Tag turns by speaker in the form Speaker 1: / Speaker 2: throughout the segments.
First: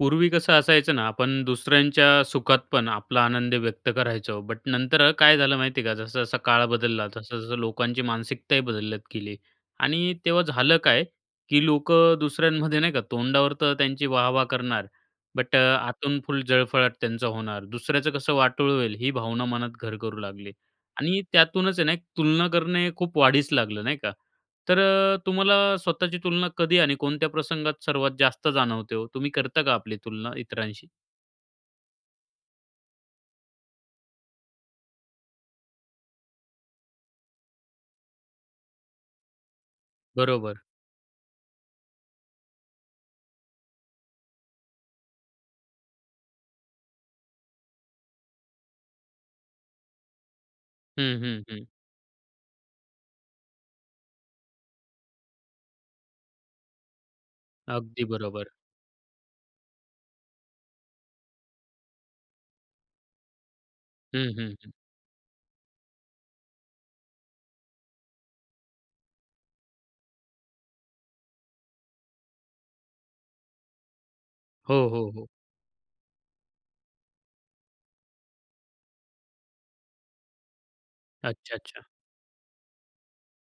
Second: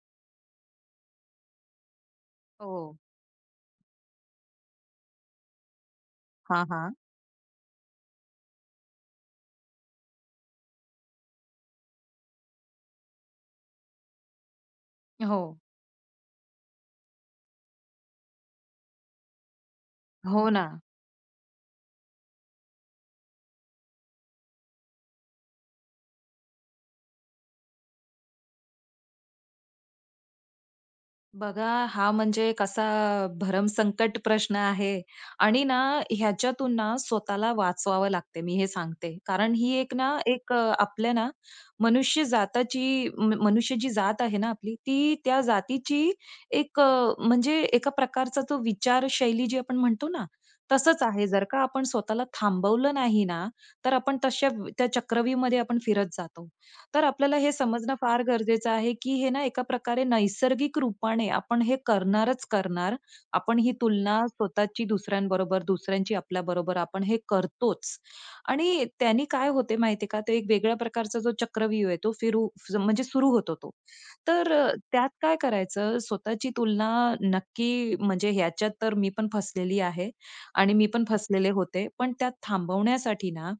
Speaker 1: पूर्वी कसं असायचं ना, आपण दुसऱ्यांच्या सुखात पण
Speaker 2: हो.
Speaker 1: आपला आनंद व्यक्त करायचो. बट नंतर अ, काय झालं माहिती आहे का? जसा-जसा काळ
Speaker 2: हां, हां.
Speaker 1: बदलला तसं-तसं लोकांची मानसिकताही बदलत गेली. आणि तेव्हा झालं काय की लोकं दुसऱ्यांमध्ये नाही का तोंडावर तर त्यांची वाह-वाह करणार, बट अ,
Speaker 2: हो.
Speaker 1: आतून फुल जळफळाट त्यांचा होणार. दुसऱ्याचं कसं वाटोळ होईल ही भावना मनात घर करू
Speaker 2: हो
Speaker 1: लागली
Speaker 2: ना.
Speaker 1: आणि त्यातूनच आहे ना, तुलना करणे खूप वाढीस लागलं नाही का? तर अ, तुम्हाला स्वतःची तुलना कधी आणि कोणत्या प्रसंगात सर्वात जास्त जाणवते हो? तुम्ही करता का आपली तुलना इतरांशी?
Speaker 2: बघा, हा म्हणजे कसा धर्म संकट प्रश्न आहे. आणि ना, ह्याच्यातून ना, स्वतःला वाचवावं लागते मी हे सांगते. कारण ही एक ना एक
Speaker 1: बरोबर.
Speaker 2: अ, आपल्या ना मनुष्य जातीची, म मनुष्य जी जात आहे ना आपली, ती त्या जातीची एक अ, म्हणजे एका प्रकारचा तो विचारशैली जी आपण म्हणतो ना, तसंच
Speaker 1: हं,
Speaker 2: आहे.
Speaker 1: हं,
Speaker 2: जर का
Speaker 1: हं.
Speaker 2: आपण स्वतःला थांबवलं नाही ना, तर आपण तशा त्या चक्रव्यूहमध्ये आपण फिरत जातो. तर आपल्याला हे समजणं
Speaker 1: अगदी
Speaker 2: फार
Speaker 1: बरोबर.
Speaker 2: गरजेचं आहे की हे ना एका प्रकारे नैसर्गिक रूपाने आपण हे करणारच करणार. आपण ही तुलना
Speaker 1: हं, हं, हं.
Speaker 2: स्वतःची दुसऱ्यांबरोबर, दुसऱ्यांची आपल्याबरोबर आपण हे करतोच. आणि त्यानी काय होते माहिती आहे का, ते एक वेगळ्या प्रकारचा जो चक्रव्यूह आहे तो फिरू म्हणजे सुरू होतो तो. तर अ,
Speaker 1: हो,
Speaker 2: त्यात
Speaker 1: हो, हो.
Speaker 2: काय करायचं? स्वतःची तुलना नक्की म्हणजे ह्याच्यात तर मी पण फसलेली आहे आणि मी पण फसलेले
Speaker 1: अच्छा, अच्छा.
Speaker 2: होते. पण त्यात थांबवण्यासाठी ना,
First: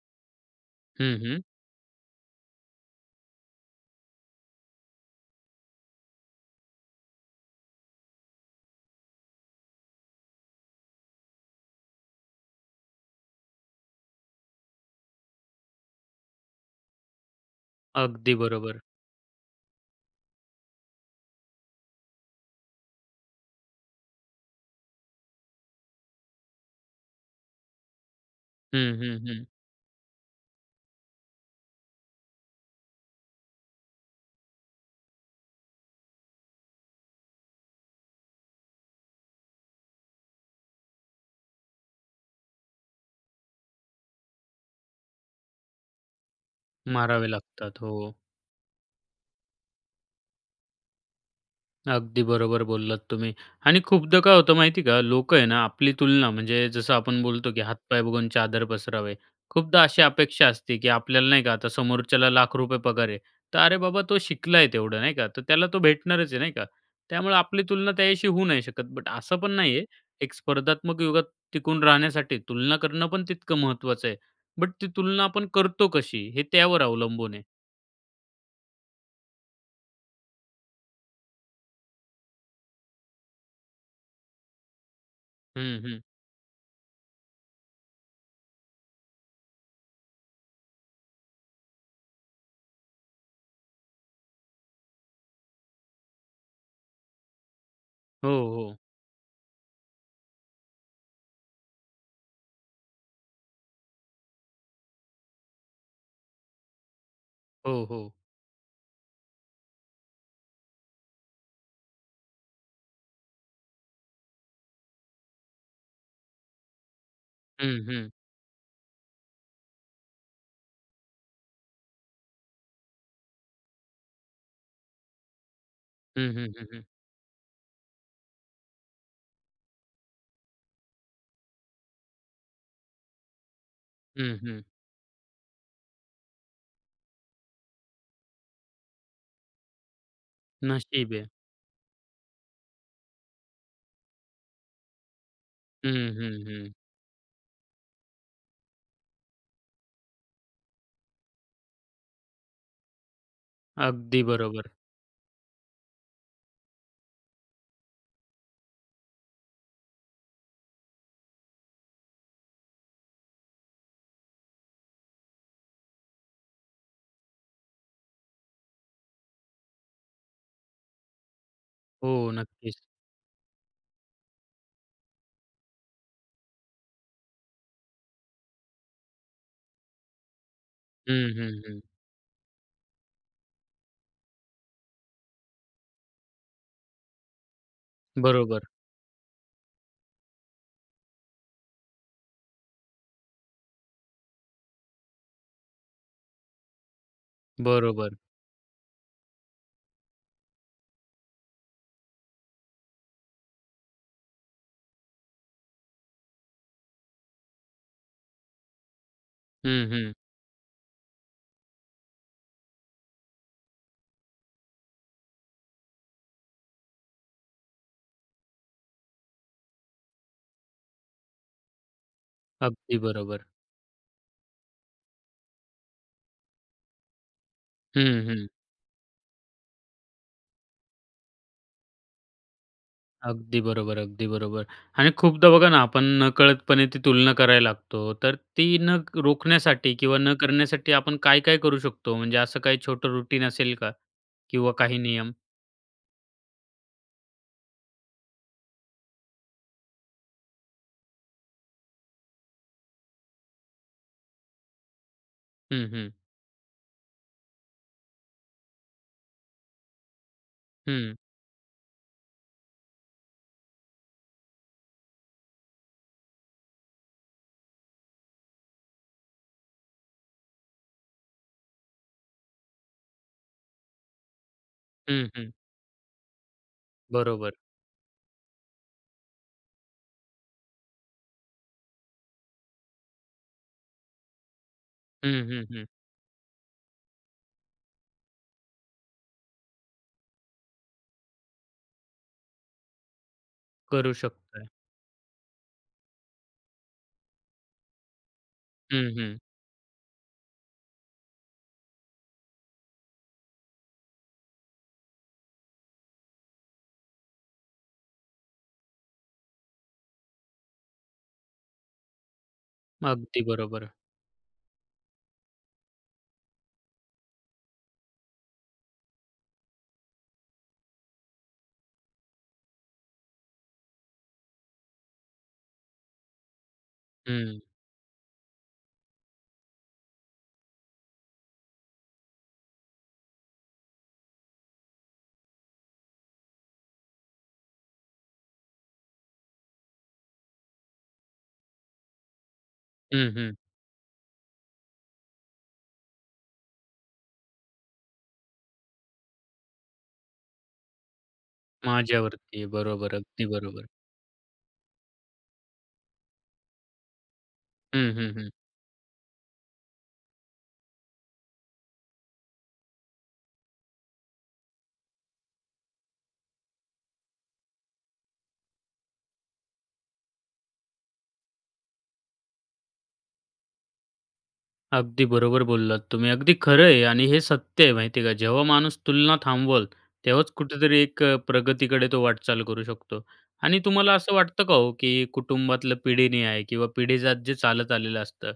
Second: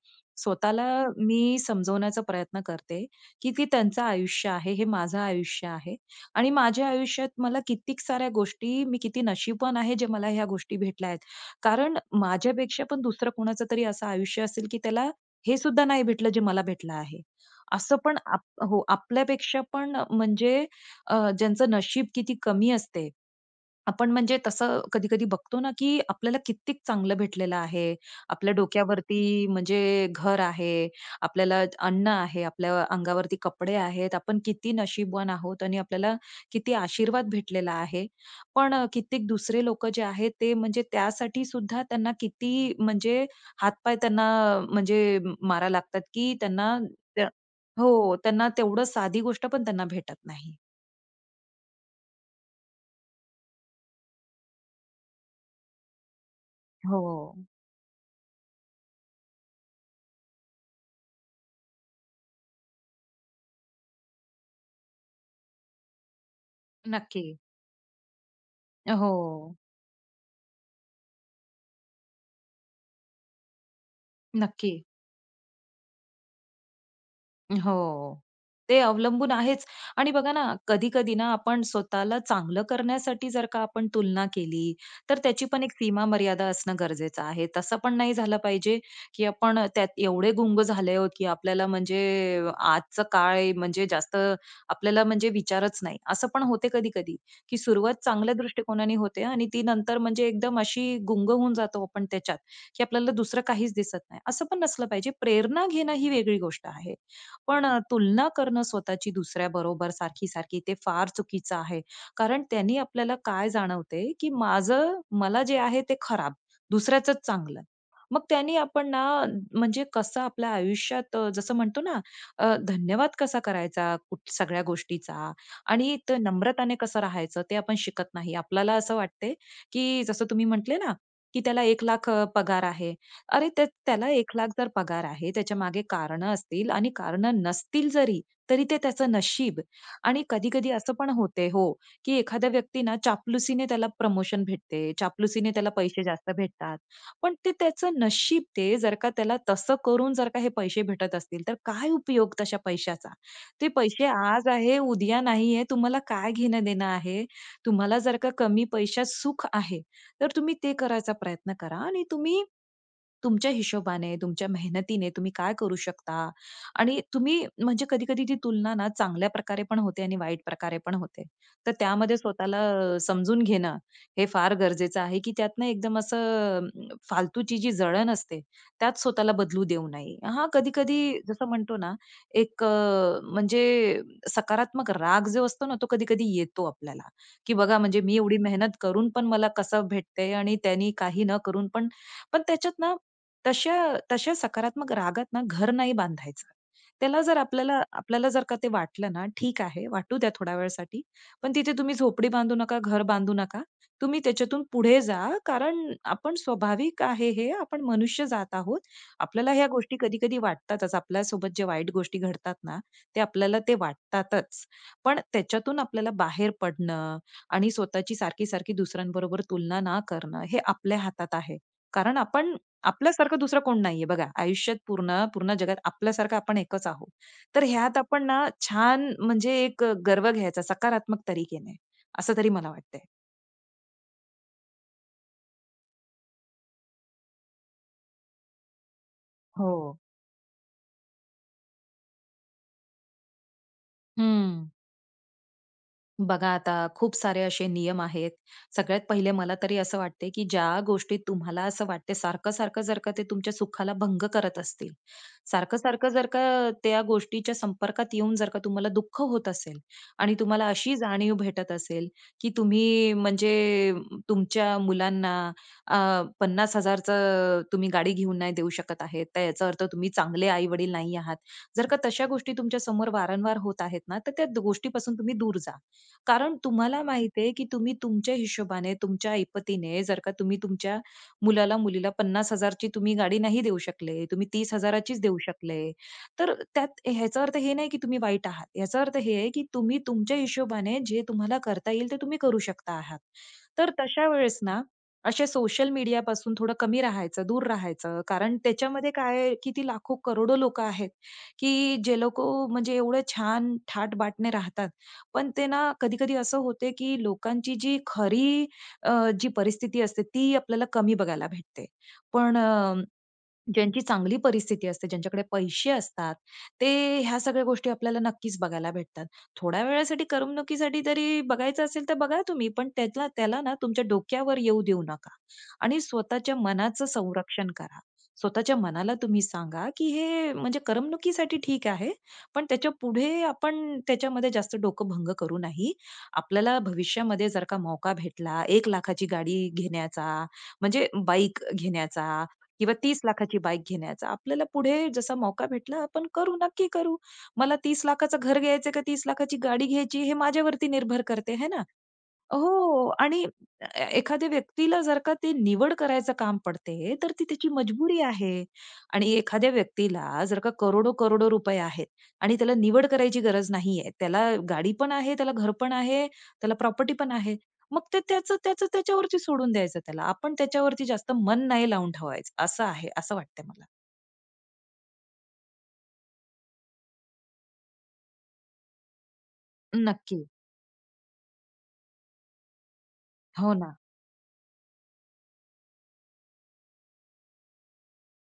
Speaker 2: स्वतःला
Speaker 1: हं, हं.
Speaker 2: मी समजवण्याचा प्रयत्न करते, की ती त्यांचं आयुष्य आहे, हे माझं आयुष्य आहे. आणि माझ्या आयुष्यात मला कित्येक साऱ्या गोष्टी मी किती नशीबवान आहे जे मला ह्या गोष्टी भेटल्या आहेत. कारण माझ्यापेक्षा पण दुसरं कोणाचं तरी असं आयुष्य असेल की त्याला हे सुद्धा नाही भेटलं जे मला भेटलं आहे. असं पण
Speaker 1: अगदी
Speaker 2: आप
Speaker 1: बरोबर.
Speaker 2: हो, आपल्यापेक्षा पण म्हणजे अ, ज्यांचं नशीब किती कमी असते. आपण म्हणजे तसं कधी-कधी बघतो ना, की आपल्याला कित्येक चांगलं भेटलेलं आहे. आपल्या
Speaker 1: हं, हं, हं.
Speaker 2: डोक्यावरती म्हणजे घर आहे. आपल्याला अन्न आहे. आपल्या अंगावरती कपडे आहेत. आपण किती नशीबवान आहोत. आणि आपल्याला किती आशीर्वाद भेटलेला आहे. पण अ, कित्येक दुसरे लोकं जे आहेत ते म्हणजे त्यासाठी सुद्धा त्यांना किती म्हणजे हात-पाय त्यांना म्हणजे मारायला लागतात की त्यांना त्या
Speaker 1: मारावे लागतात, हो.
Speaker 2: हो, त्यांना तेवढं साधी गोष्ट पण त्यांना भेटत नाही.
Speaker 1: अगदी बरोबर बोललात तुम्ही. आणि खूपदा काय होतं माहिती का, लोकं आहे ना, आपली तुलना म्हणजे जसं आपण
Speaker 2: हो.
Speaker 1: बोलतो की "हातपाय बघून चादर पसरावे." खूपदा अशी अपेक्षा असते की आपल्याला नाही का, आता समोरच्याला लाख रुपये पगार आहे, तर अरे बाबा, तो शिकला आहे तेवढं, नाही का? तर त्याला तो भेटणारच आहे, नाही का? त्यामुळं
Speaker 2: नक्की.
Speaker 1: आपली तुलना त्याच्याशी होऊ नाही शकत. बट असं पण
Speaker 2: हो.
Speaker 1: नाही आहे, एक स्पर्धात्मक युगात टिकून राहण्यासाठी तुलना करणं पण तितकं महत्त्वाचं आहे बट
Speaker 2: नक्की.
Speaker 1: ती तुलना आपण करतो कशी, हे त्यावर अवलंबून आहे.
Speaker 2: हो. ते अवलंबून आहेच. आणि बघा ना कधी-कधी ना आपण स्वतःला चांगलं करण्यासाठी जर का आपण तुलना केली, तर त्याची पण एक
Speaker 1: हं, हं.
Speaker 2: सीमा, मर्यादा असणं गरजेचं आहे. तसं पण नाही झालं पाहिजे की आपण त्यात एवढे गुंग झाले आहोत की आपल्याला म्हणजे आजचा काळ आहे म्हणजे जास्त आपल्याला म्हणजे विचारच नाही. असं पण होते कधी-कधी की सुरुवात
Speaker 1: हो,
Speaker 2: चांगल्या
Speaker 1: हो.
Speaker 2: दृष्टिकोनाने होते आणि ती नंतर म्हणजे एकदम अशी गुंग होऊन जातो आपण त्याच्यात, की आपल्याला दुसरं काहीच दिसत नाही. असं पण नसलं पाहिजे. प्रेरणा घेणं ही वेगळी गोष्ट आहे, पण अ,
Speaker 1: हो, हो.
Speaker 2: तुलना करणं स्वतःची दुसऱ्याबरोबर सारखी-सारखी, ते फार चुकीचं आहे. कारण त्यानी आपल्याला काय जाणवते, की माझं मला जे आहे ते खराब, दुसऱ्याचचं चांगलं.
Speaker 1: हं, हं.
Speaker 2: मग त्यानी आपण ना म्हणजे कसं आपल्या आयुष्यात अ, जसं म्हणतो ना, धन्यवाद कसा करायचा कुठ सगळ्या गोष्टींचा आणि ते
Speaker 1: हं, हं, हं,
Speaker 2: नम्रताने
Speaker 1: हं.
Speaker 2: कसं राहायचं, ते आपण शिकत नाही. आपल्याला असं वाटते की जसं तुम्ही म्हटले ना, की "त्याला 1 लाख पगार आहे". अरे, त्य त्याला 1
Speaker 1: हं,
Speaker 2: लाख
Speaker 1: हं.
Speaker 2: जर पगार आहे, त्याच्यामागे कारणं असतील आणि कारणं नसतील जरी, तरी ते त्याचं नशीब. आणि कधी-कधी असं पण
Speaker 1: नशीब आहे.
Speaker 2: होते हो, की एखाद्या व्यक्तीनं चापलुसीने त्याला प्रमोशन भेटते, चापलुसीने त्याला
Speaker 1: हं,
Speaker 2: पैसे जास्त
Speaker 1: हं, हं.
Speaker 2: भेटतात. पण ते त्याचं नशीब ते, जर का त्याला तसं करून जर का हे पैसे भेटत असतील, तर काय उपयोग तशा पैशाचा? ते पैसे
Speaker 1: अगदी
Speaker 2: आज
Speaker 1: बरोबर.
Speaker 2: आहे, उद्या नाही आहे. तुम्हाला काय घेणं-देणं आहे? तुम्हाला जर का कमी पैशात सुख आहे, तर तुम्ही ते करायचा प्रयत्न करा आणि तुम्ही तुमच्या हिशोबाने, तुमच्या मेहनतीने, तुम्ही काय करू शकता आणि तुम्ही म्हणजे कधी-कधी ती तुलना ना चांगल्या प्रकारे पण होते आणि वाईट प्रकारे पण होते. तर त्यामध्ये
Speaker 1: हो,
Speaker 2: स्वतःला
Speaker 1: नक्कीच.
Speaker 2: समजून घेणं हे फार गरजेचं आहे, की त्यातनं एकदम असं फालतूची जी जळण असते, त्यात स्वतःला बदलू देऊ नये. हा कधी-कधी
Speaker 1: हं,
Speaker 2: जसं
Speaker 1: हं,
Speaker 2: म्हणतो
Speaker 1: हं.
Speaker 2: ना, एक अ, म्हणजे सकारात्मक राग जो असतो ना, तो कधी-कधी येतो आपल्याला, की "बघा, म्हणजे मी एवढी
Speaker 1: बरोबर.
Speaker 2: मेहनत करून पण मला कसं भेटते आणि त्यांनी काही न करून पण" पण त्याच्यात ना, तशा तशा सकारात्मक रागात ना घर नाही बांधायचं! त्याला जर आपल्याला
Speaker 1: बरोबर.
Speaker 2: आपल्याला जर का ते वाटलं ना, ठीक आहे, वाटू द्या थोड्या वेळासाठी, पण तिथे तुम्ही झोपडी बांधू नका, घर बांधू नका. तुम्ही त्याच्यातून पुढे जा, कारण आपण स्वाभाविक आहे हे आपण मनुष्य जात आहोत. आपल्याला ह्या
Speaker 1: हं,
Speaker 2: गोष्टी
Speaker 1: हं.
Speaker 2: कधी-कधी वाटतातच. आपल्यासोबत जे वाईट गोष्टी घडतात ना, ते आपल्याला ते वाटतातच. पण त्याच्यातून आपल्याला बाहेर पडणं आणि स्वतःची सारखी-सारखी दुसऱ्यांबरोबर तुलना ना करणं हे आपल्या हातात आहे, कारण आपण
Speaker 1: अगदी
Speaker 2: आपल्यासारखं
Speaker 1: बरोबर.
Speaker 2: दुसरं कोण नाही आहे. बघा, आयुष्यात पूर्ण पूर्ण जगात आपल्यासारखं आपण एकच आहोत. तर ह्यात आपण
Speaker 1: हं,
Speaker 2: ना
Speaker 1: हं.
Speaker 2: छान म्हणजे एक अ, गर्व घ्यायचा सकारात्मक तरीके ने. असं तरी मला वाटतंय.
Speaker 1: अगदी बरोबर, अगदी बरोबर. आणि खूपदा बघा ना, आपण नकळतपणे ती तुलना करायला लागतो, तर ती न रोखण्यासाठी
Speaker 2: हो.
Speaker 1: किंवा न करण्यासाठी आपण काय-काय करू शकतो? म्हणजे, असं काही छोटं रूटीन असेल का?
Speaker 2: हम्म.
Speaker 1: किंवा काही नियम?
Speaker 2: बघा आता, खूप सारे असे नियम आहेत. सगळ्यात पहिले, मला तरी असं वाटते की ज्या गोष्टी तुम्हाला असं वाटते सारखं-सारखं जर का ते तुमच्या सुखाला भंग करत असतील,
Speaker 1: हम्म,
Speaker 2: सारखं-सारखं
Speaker 1: हम्म.
Speaker 2: जर का, त्या गोष्टीच्या संपर्कात येऊन जर का तुम्हाला दुःख होत असेल आणि तुम्हाला अशी
Speaker 1: हम्म.
Speaker 2: जाणीव भेटत असेल की तुम्ही म्हणजे तुमच्या मुलांना अ, 50,000चं तुम्ही गाडी घेऊन नाही देऊ शकत आहेत; तर याचा अर्थ तुम्ही चांगले आई-वडील नाही आहात. जर का तशा गोष्टी तुमच्या समोर वारंवार होत आहेत ना, तर त्या गोष्टीपासून
Speaker 1: हम्म,
Speaker 2: तुम्ही
Speaker 1: हम्म.
Speaker 2: दूर जा. कारण तुम्हाला माहीत आहे
Speaker 1: बरोबर.
Speaker 2: की तुम्ही तुमच्या हिशोबाने, तुमच्या ऐपतीने, जर का तुम्ही तुमच्या मुलाला-मुलीला 50,000ची तुम्ही गाडी नाही देऊ शकले, तुम्ही 30,000चीच देऊ
Speaker 1: हम्म, हम्म,
Speaker 2: शकले,
Speaker 1: हम्म.
Speaker 2: तर त्यात ह्याचा अर्थ हे नाही की तुम्ही वाईट आहात. याचा अर्थ हे आहे की तुम्ही तुमच्या हिशोबाने जे तुम्हाला करता येईल ते तुम्ही करू शकता आहात. तर
Speaker 1: करू
Speaker 2: तशा वेळेस
Speaker 1: शकतोय.
Speaker 2: ना; असे सोशल मीडियापासून थोडं कमी राहायचं, दूर राहायचं कारण
Speaker 1: हम्म,
Speaker 2: त्याच्यामध्ये
Speaker 1: हम्म.
Speaker 2: काय आहे की ती लाखो करोडो लोकं आहेत की जे लोकं म्हणजे एवढं छान थाट-बाट ने राहतात, पण ते ना कधी-कधी असं होते की लोकांची जी खरी अ, जी परिस्थिती असते ती आपल्याला कमी बघायला भेटते. पण अ,
Speaker 1: अगदी बरोबर.
Speaker 2: ज्यांची चांगली परिस्थिती असते, ज्यांच्याकडे पैसे असतात, ते ह्या सगळ्या गोष्टी आपल्याला नक्कीच बघायला भेटतात. थोड्या वेळासाठी करमणुकीसाठी जरी बघायचं असेल तर बघा तुम्ही पण त्याच्या त्याला ना तुमच्या डोक्यावर येऊ देऊ नका आणि स्वतःच्या मनाचं
Speaker 1: हम्म.
Speaker 2: संरक्षण करा. स्वतःच्या मनाला तुम्ही सांगा की हे म्हणजे करमणुकीसाठी ठीक आहे, पण त्याच्यापुढे आपण त्याच्यामध्ये जास्त डोकं भंग करू नाही. आपल्याला भविष्यामध्ये जर का मौका भेटला 1,00,000ची गाडी घेण्याचा म्हणजे बाईक घेण्याचा किंवा तीस
Speaker 1: हम्म, हम्म.
Speaker 2: लाखाची बाईक घेण्याचा, आपल्याला पुढे जसा मौका भेटला आपण करू नक्की करू. मला 30,00,000चं घर घ्यायचं का 30,00,000ची गाडी घ्यायची? हे माझ्यावरती निर्भर करते. आहे ना?
Speaker 1: माझ्यावरती आहे.
Speaker 2: हो
Speaker 1: बरोबर,
Speaker 2: आणि
Speaker 1: अगदी बरोबर.
Speaker 2: ए एखाद्या व्यक्तीला जर का ती निवड करायचं काम पडते तर ती त्याची
Speaker 1: हम्म,
Speaker 2: मजबुरी
Speaker 1: हम्म, हम्म.
Speaker 2: आहे आणि एखाद्या व्यक्तीला जर का करोडो-करोडो रुपये आहेत आणि त्याला निवड करायची गरज नाही आहे. त्याला गाडी पण आहे, त्याला घर पण आहे, त्याला प्रॉपर्टी पण आहे, मग ते त्याचं-त्याचं त्याच्यावरती सोडून द्यायचं त्याला, आपण त्याच्यावरती जास्त मन नाही लावून ठेवायचं असं आहे, असं वाटतंय मला.
Speaker 1: अगदी बरोबर बोललात तुम्ही, अगदी खरंय आणि हे सत्य आहे, माहिती का, जेव्हा माणूस तुलना थांबवेल
Speaker 2: नक्की.
Speaker 1: तेव्हाच कुठेतरी एक अ, प्रगतीकडे तो वाटचाल करू शकतो.
Speaker 2: हो
Speaker 1: आणि
Speaker 2: ना.
Speaker 1: तुम्हाला असं वाटतं का हो, की कुटुंबातलं पिढीन्याय किंवा पिढीजात जे चालत आलेलं असतं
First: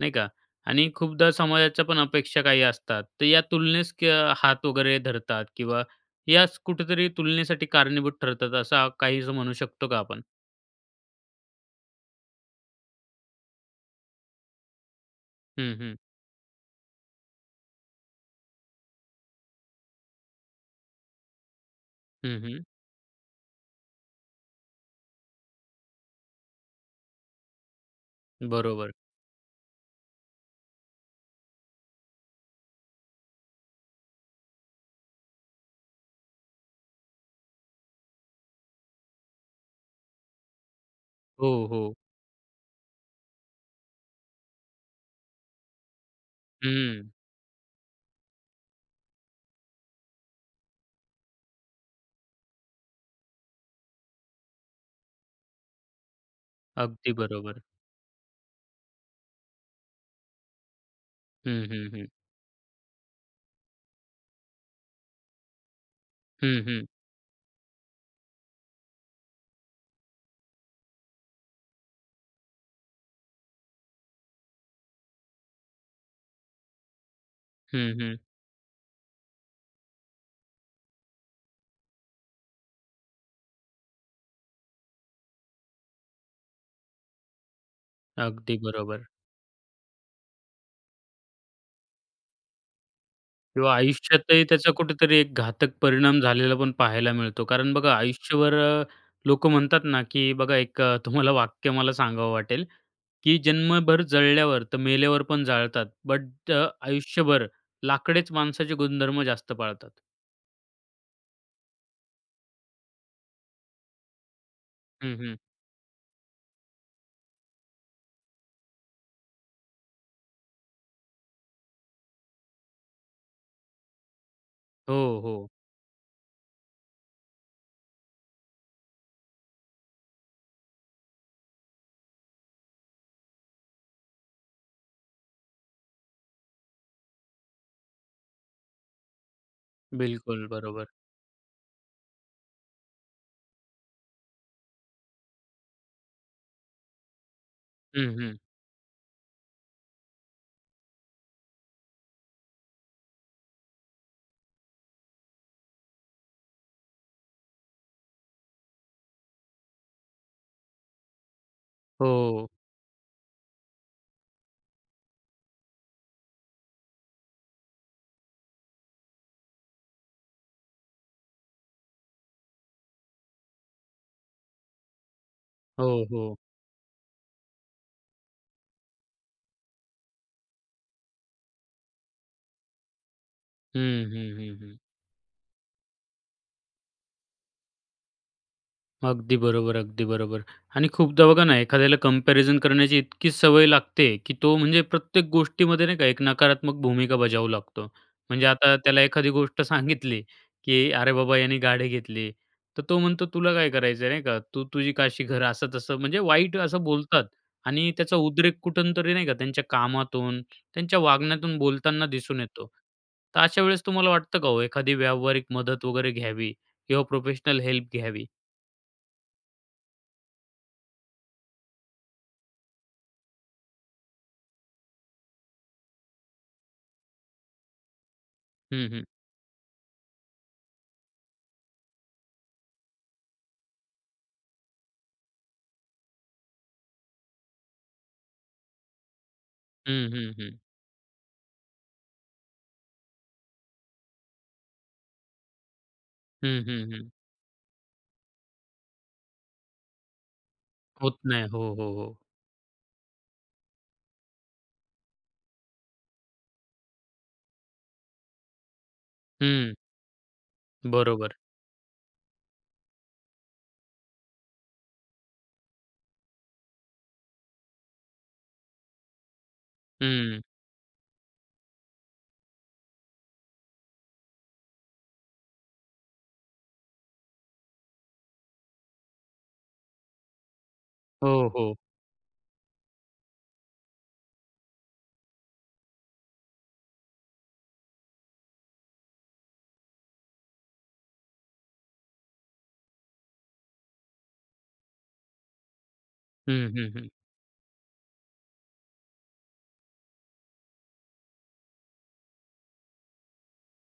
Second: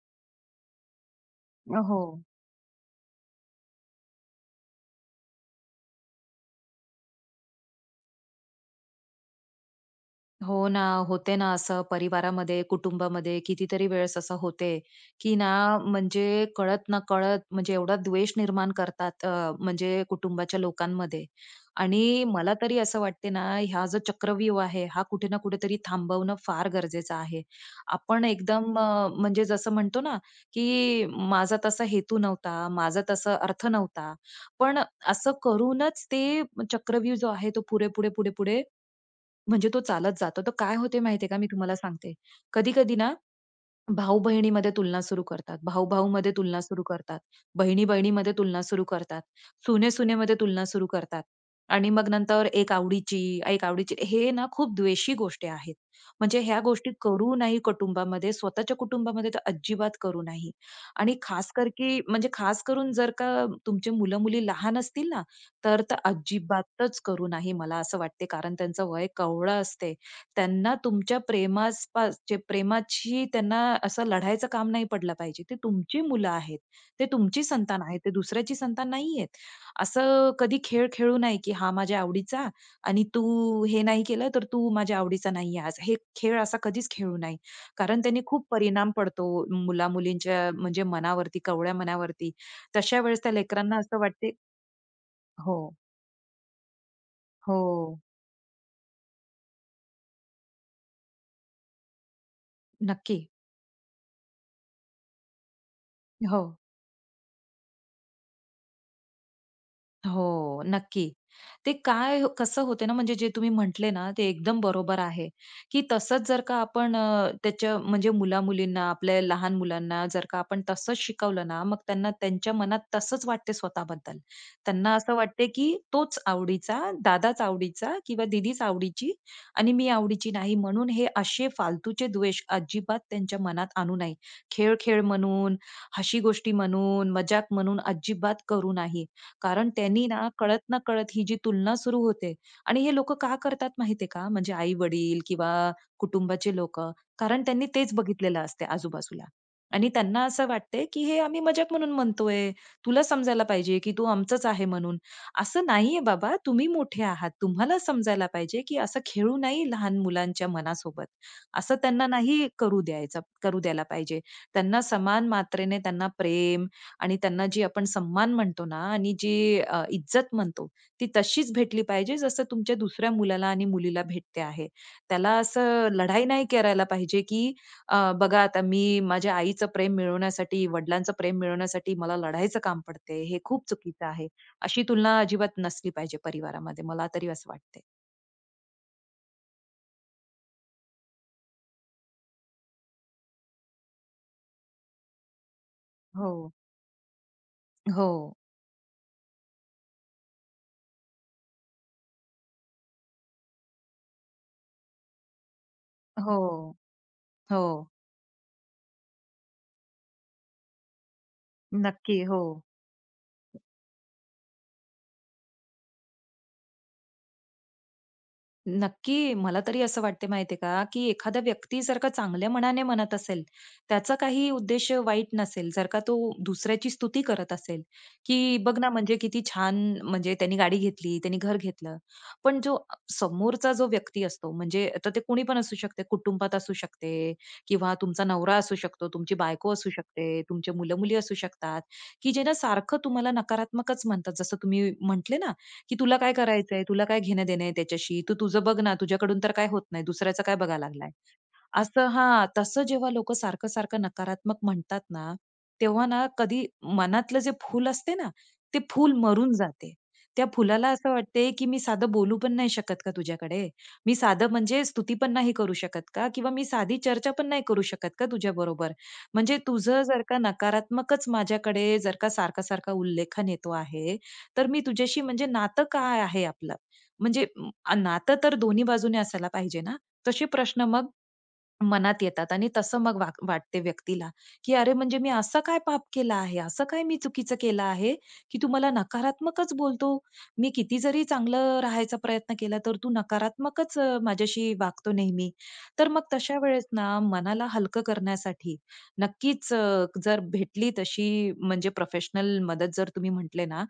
Speaker 1: नाही का. आणि खूपदा
Speaker 2: अ,
Speaker 1: समाजाच्या पण
Speaker 2: हो.
Speaker 1: अपेक्षा काही असतात तर या तुलनेस क हात वगैरे धरतात, किंवा याच कुठेतरी तुलनेसाठी कारणीभूत ठरतात असं काही असं म्हणू शकतो का आपण?
Speaker 2: हो ना, होते ना असं परिवारामध्ये, कुटुंबामध्ये, कितीतरी वेळेस असं होते, की ना
Speaker 1: हं, हं.
Speaker 2: म्हणजे कळत-नकळत म्हणजे एवढा द्वेष निर्माण करतात अ, म्हणजे कुटुंबाच्या लोकांमध्ये. आणि
Speaker 1: हं,
Speaker 2: मला
Speaker 1: हं.
Speaker 2: तरी असं वाटते ना ह्या जो चक्रव्यूह आहे, हा कुठे ना कुठेतरी थांबवणं फार गरजेचं आहे. आपण एकदम
Speaker 1: बरोबर.
Speaker 2: अ, म्हणजे जसं म्हणतो ना की "माझा तसा हेतू नव्हता, माझा तसा अर्थ नव्हता," पण असं करूनच ते चक्रव्यूह जो आहे तो पुढे-पुढे-पुढे-पुढे म्हणजे तो चालत जातो. तर काय होत माहिती आहे का, मी
Speaker 1: हो,
Speaker 2: तुम्हाला
Speaker 1: हो.
Speaker 2: सांगते. कधी-कधी ना भाऊ-बहिणीमध्ये तुलना सुरू करतात, भाऊ-भाऊमध्ये तुलना सुरू
Speaker 1: हम्म.
Speaker 2: करतात, बहिणी-बहिणीमध्ये तुलना सुरू करतात, सुने-सुनेमध्ये तुलना सुरू करतात आणि मग नंतर एक आवडीची एक आवडीची हे ना खूप द्वेषी गोष्टी आहेत. म्हणजे ह्या गोष्टी
Speaker 1: अगदी
Speaker 2: करू नाही
Speaker 1: बरोबर.
Speaker 2: कुटुंबामध्ये, स्वतःच्या कुटुंबामध्ये तर अजिबात करू नाही. आणि
Speaker 1: हं,
Speaker 2: खासकर
Speaker 1: हं,
Speaker 2: की
Speaker 1: हं.
Speaker 2: म्हणजे खास करून जर का तुमचे मुलं-मुली लहान असतील ना, तर, तर
Speaker 1: हं, हं.
Speaker 2: अजिबातच करू नाही, मला असं वाटते. कारण त्यांचं वय कवळं असते. त्यांना तुमच्या प्रेमास पास चे प्रेमाची त्यांना असं लढायचं काम नाही पडलं पाहिजे. ते तुमची मुलं आहेत, ते तुमची संतान आहे,
Speaker 1: हं,
Speaker 2: ते
Speaker 1: हं.
Speaker 2: दुसऱ्याची संतान नाहीयेत. असं कधी खेळ खेळू नाही, की "हा माझ्या आवडीचा आणि तू हे नाही केलं तर तू माझ्या आवडीचा नाही आज." हे खेळ असा कधीच खेळू नाही. कारण त्याने खूप
Speaker 1: अगदी
Speaker 2: परिणाम
Speaker 1: बरोबर.
Speaker 2: पडतो मुला-मुलींच्या म्हणजे मनावरती, कवळ्या मनावरती. तशा वेळेस त्या
Speaker 1: किंवा
Speaker 2: लेकरांना असं वाटते
Speaker 1: आयुष्यातही त्याचा कुठेतरी एक घातक
Speaker 2: हो.
Speaker 1: परिणाम झालेला पण पाहायला मिळतो. कारण बघा
Speaker 2: हो.
Speaker 1: आयुष्यभर अ, लोकं म्हणतात ना, की बघा एक तुम्हाला वाक्य मला सांगावं वाटेल
Speaker 2: नक्की.
Speaker 1: की जन्मभर जळल्यावर तर मेल्यावर पण जाळतात,
Speaker 2: हो.
Speaker 1: बट आयुष्यभर लाकडेच माणसाचे गुणधर्म जास्त पाळतात.
Speaker 2: हो, नक्की. ते काय कसं होत ना म्हणजे जे तुम्ही म्हटले ना ते एकदम बरोबर
Speaker 1: हं,
Speaker 2: आहे,
Speaker 1: हं.
Speaker 2: की तसंच जर का आपण अ, त्याच्या म्हणजे मुला-मुलींना, आपल्या लहान मुलांना, जर का आपण तसंच शिकवलं ना, मग त्यांना त्यांच्या मनात तसंच वाटते स्वतः बद्दल. त्यांना असं
Speaker 1: हो,
Speaker 2: वाटते
Speaker 1: हो.
Speaker 2: की "तोच आवडीचा, दादाच आवडीचा किंवा दीदीच आवडीची आणि मी आवडीची नाही." म्हणून हे असे फालतूचे द्वेष अजिबात त्यांच्या मनात आणू नाही. खेळ-खेळ म्हणून, हशी गोष्टी म्हणून, मजाक म्हणून अजिबात करू नाही. कारण त्यांनी ना,
Speaker 1: बिलकुल बरोबर.
Speaker 2: कळत-नकळत ही जी तुलना सुरू होते. आणि हे लोकं का करतात माहिती आहे का? म्हणजे आई-वडील किंवा कुटुंबाचे लोकं कारण त्यांनी तेच
Speaker 1: हं, हं.
Speaker 2: बघितलेलं असते आजूबाजूला. आणि त्यांना असं वाटते की "हे आम्ही मज़ाक म्हणून म्हणतोय, तुला समजायला पाहिजे की तू आमचंच आहे म्हणून." असं नाही आहे बाबा, तुम्ही मोठे आहात, तुम्हाला समजायला पाहिजे की असं खेळू नाही लहान मुलांच्या मनासोबत. असं त्यांना नाही
Speaker 1: हो.
Speaker 2: करू द्यायचं करू द्यायला पाहिजे. त्यांना समान मात्रेने त्यांना प्रेम आणि त्यांना जे आपण सन्मान म्हणतो ना आणि जी अ, इज्जत म्हणतो ती तशीच भेटली पाहिजे जसं तुमच्या दुसऱ्या मुलाला आणि मुलीला भेटते आहे. त्याला असं
Speaker 1: हो,
Speaker 2: लढाई
Speaker 1: हो.
Speaker 2: नाही करायला पाहिजे की अ, "बघा आता मी माझ्या आईचं प्रेम मिळवण्यासाठी, वडिलांचं प्रेम मिळवण्यासाठी मला लढायचं काम पडते," हे खूप
Speaker 1: हं,
Speaker 2: चुकीचं आहे.
Speaker 1: हं, हं, हं.
Speaker 2: अशी तुलना अजिबात नसली पाहिजे परिवारामध्ये, मला तरी असं वाटते.
Speaker 1: अगदी बरोबर, अगदी बरोबर. आणि खूपदा बघा ना, एखाद्याला कम्पॅरिझन करण्याची इतकी सवय लागते, की तो म्हणजे प्रत्येक गोष्टीमध्ये नाही का, एक
Speaker 2: हो.
Speaker 1: नकारात्मक भूमिका बजावू लागतो.
Speaker 2: हो.
Speaker 1: म्हणजे आता त्याला एखादी गोष्ट सांगितली, की अरे बाबा याने गाडी घेतली, तर तो म्हणतो, "तुला काय करायचं आहे? नाही का? तू तुझी काशी कर." असं तसं, म्हणजे
Speaker 2: हो,
Speaker 1: वाईट असं बोलतात.
Speaker 2: हो.
Speaker 1: आणि त्याचा उद्रेक कुठून तरी नाही का त्यांच्या कामातून, त्यांच्या वागण्यातून, बोलताना
Speaker 2: नक्की.
Speaker 1: दिसून
Speaker 2: हो.
Speaker 1: येतो. तर अशा वेळेस तुम्हाला वाटतं का ओ? एखादी व्यावहारिक मदत वगैरे घ्यावी किंवा प्रोफेशनल हेल्प घ्यावी?
Speaker 2: नक्की. मला तरी असं वाटते माहिती आहे का, की एखादा व्यक्ती जर का चांगल्या मनाने म्हणत असेल, त्याचा काही उद्देश वाईट नसेल, जर का तो दुसऱ्याची स्तुती करत असेल, की "बघ ना
Speaker 1: हं, हं.
Speaker 2: म्हणजे किती छान! म्हणजे त्यांनी गाडी घेतली, त्यांनी घर घेतलं." पण जो अ, समोरचा जो व्यक्ती असतो म्हणजे तर ते कुणी पण असू शकते, कुटुंबात असू शकते किंवा तुमचा नवरा असू शकतो, तुमची बायको असू
Speaker 1: हं, हं,
Speaker 2: शकते,
Speaker 1: हं.
Speaker 2: तुमचे मुलं-मुली असू शकतात, की जे ना सारखं तुम्हाला नकारात्मकच म्हणतात. जसं तुम्ही म्हटले ना, की "तुला काय
Speaker 1: हं,
Speaker 2: करायचंय?
Speaker 1: हं,
Speaker 2: तुला
Speaker 1: हं.
Speaker 2: काय घेणं देणं आहे त्याच्याशी? तू तुझं बघ ना. तुझ्याकडून तर काय होत नाही, दुसऱ्याचं काय बघायला लागलाय."
Speaker 1: होत नाही. हो, हो,
Speaker 2: असं
Speaker 1: हो.
Speaker 2: हां, तसं जेव्हा लोकं सारखं-सारखं नकारात्मक म्हणतात ना, तेव्हा ना कधी मनातलं जे फुल असते ना, ते फूल मरून
Speaker 1: हं.
Speaker 2: जाते. त्या फुलाला असं
Speaker 1: बरोबर.
Speaker 2: वाटते, की मी साधं बोलू पण नाही शकत का तुझ्याकडे? मी साधं म्हणजे स्तुती पण नाही करू शकत का? किंवा मी साधी चर्चा पण नाही करू शकत का तुझ्याबरोबर? म्हणजे तुझं जर का
Speaker 1: हम्म.
Speaker 2: नकारात्मकच माझ्याकडे जर का सारखा-सारखा उल्लेखन येतो आहे. तर मी तुझ्याशी म्हणजे नातं काय आहे आपलं? म्हणजे अ, नातं तर दोन्ही बाजूने असायला पाहिजे ना? तसे प्रश्न मग,
Speaker 1: हो, हो.
Speaker 2: मनात येतात आणि तसं मग वाग वाटते व्यक्तीला, की अरे! म्हणजे मी असं काय पाप केला आहे, असं काय मी चुकीचं केलं आहे, की तू मला नकारात्मकच बोलतो. मी किती जरी चांगलं राहायचा प्रयत्न केला तर तू नकारात्मकच अ, माझ्याशी वागतो नेहमी. तर मग तशा
Speaker 1: हं,
Speaker 2: वेळेस
Speaker 1: हं, हं.
Speaker 2: ना मनाला हलकं करण्यासाठी, नक्कीच अ, जर भेटली तशी म्हणजे प्रोफेशनल मदत जर तुम्ही म्हटले ना,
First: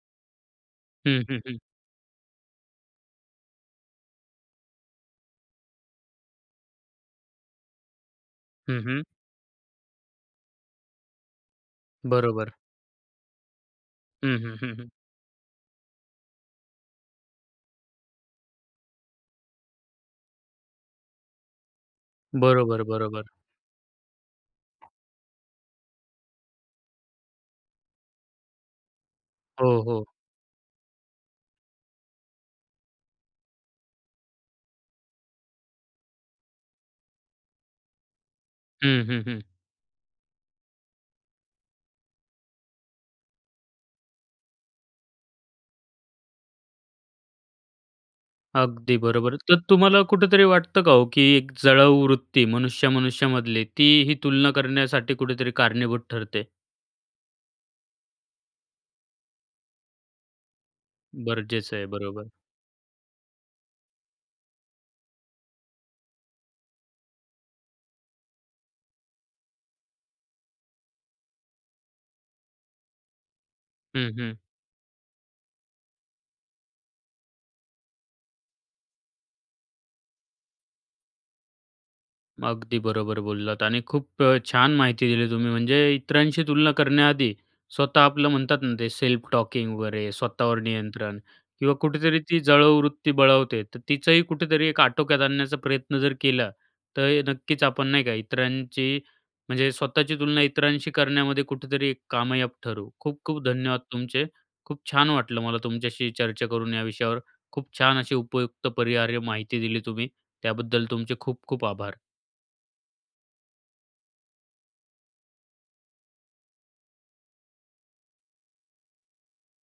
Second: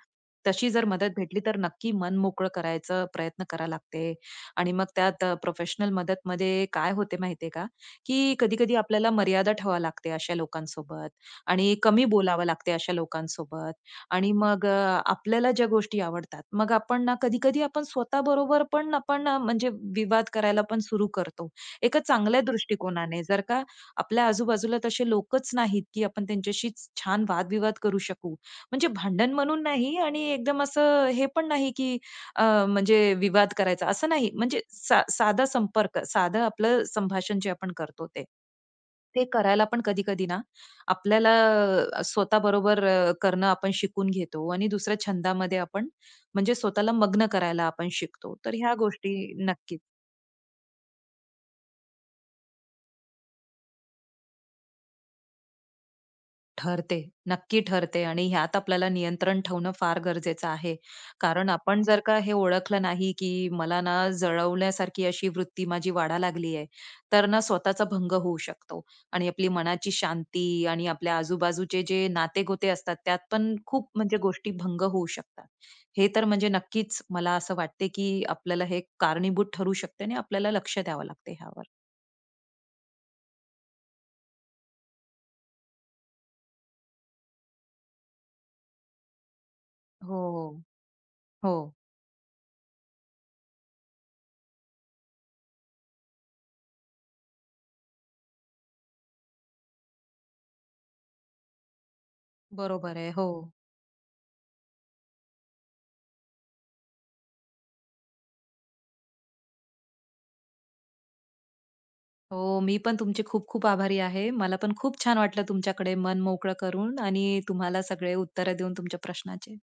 Speaker 2: तशी जर मदत
Speaker 1: हं, हं,
Speaker 2: भेटली तर
Speaker 1: हं.
Speaker 2: नक्की मन मोकळं करायचं प्रयत्न करावं लागते आणि मग त्यात प्रोफेशनल मदतमध्ये काय होते माहिती आहे का? की कधी-कधी
Speaker 1: हं, हं.
Speaker 2: आपल्याला मर्यादा ठेवावी लागते अशा लोकांसोबत आणि कमी बोलावं
Speaker 1: बरोबर.
Speaker 2: लागते अशा लोकांसोबत आणि
Speaker 1: हं, हं,
Speaker 2: मग
Speaker 1: हं, हं.
Speaker 2: आपल्याला ज्या गोष्टी आवडतात, मग आपण ना कधी-कधी आपण स्वतः बरोबर पण आपण अ, म्हणजे विवाद करायला पण सुरू करतो. एका चांगल्या
Speaker 1: बरोबर,
Speaker 2: दृष्टिकोनाने
Speaker 1: बरोबर.
Speaker 2: जर का आपल्या आजू बाजूला तसे लोकच नाहीत, की आपण त्यांच्याशी छान वाद-विवाद करू शकू, म्हणजे भांडण म्हणून
Speaker 1: हो,
Speaker 2: नाही
Speaker 1: हो.
Speaker 2: आणि एकदम असं हे पण नाही, की अ, म्हणजे विवाद करायचा असं नाही, म्हणजे सा साधा संपर्क, साधं आपलं संभाषण जे आपण करतो ते.
Speaker 1: हं, हं,
Speaker 2: ते
Speaker 1: हं.
Speaker 2: करायला पण कधी-कधी ना आपल्याला अ, स्वतः बरोबर करणं आपण शिकून घेतो आणि दुसऱ्या छंदामध्ये आपण म्हणजे स्वतःला मग्न करायला आपण शिकतो, तर ह्या
Speaker 1: अगदी
Speaker 2: गोष्टी
Speaker 1: बरोबर. तर
Speaker 2: नक्कीच
Speaker 1: तुम्हाला कुठेतरी वाटतं का हो, की एक जळावूवृत्ती मनुष्या-मनुष्यामधली ती ही तुलना करण्यासाठी कुठेतरी कारणीभूत ठरते?
Speaker 2: ठरते, नक्की ठरते, आणि ह्यात आपल्याला नियंत्रण ठेवणं फार गरजेचं आहे. कारण
Speaker 1: गरजेच
Speaker 2: आपण
Speaker 1: आहे.
Speaker 2: जर का
Speaker 1: बरोबर.
Speaker 2: हे ओळखलं नाही, की मला ना जळवण्यासारखी अशी वृत्ती माझी वाढायला लागली आहे. तर ना स्वतःचा भंग होऊ शकतो आणि आपली मनाची शांती आणि आपल्या आजू बाजूचे जे नाते गोते असतात, त्यात पण खूप
Speaker 1: हं,
Speaker 2: म्हणजे
Speaker 1: हं.
Speaker 2: गोष्टी भंग होऊ शकतात. हे तर म्हणजे नक्कीच मला असं वाटते, की आपल्याला हे कारणीभूत ठरू शकते आणि आपल्याला लक्ष द्यावं लागते ह्यावर.
Speaker 1: अगदी बरोबर बोललात आणि खूप छान माहिती दिली तुम्ही. म्हणजे, इतरांशी तुलना करण्याआधी, स्वतः आपलं म्हणतात ना ते सेल्फ टॉकिंग वगैरे, स्वतःवर
Speaker 2: हो,
Speaker 1: नियंत्रण किंवा
Speaker 2: हो.
Speaker 1: कुठेतरी ती जळावूवृत्ती बळावते. तर तिचाही कुठेतरी एक आटोक्यात आणण्याचा प्रयत्न जर केला, तर नक्कीच आपण नाही का? इतरांची, म्हणजे स्वतःची तुलना इतरांशी करण्यामध्ये कुठेतरी एक कामयाब ठरू.
Speaker 2: बरोबर आहे.
Speaker 1: खूप-खूप
Speaker 2: हो.
Speaker 1: धन्यवाद तुमचे. खूप छान वाटलं मला तुमच्याशी चर्चा करून या विषयावर, खूप छान अशी उपयुक्त परिहार्य माहिती दिली तुम्ही, त्याबद्दल तुमचे खूप-खूप आभार.
Speaker 2: हो. मी पण तुमची खूप-खूप आभारी आहे. मला पण खूप छान वाटलं तुमच्याकडे मन मोकळं करून आणि तुम्हाला सगळे उत्तरं देऊन तुमच्या प्रश्नाचे.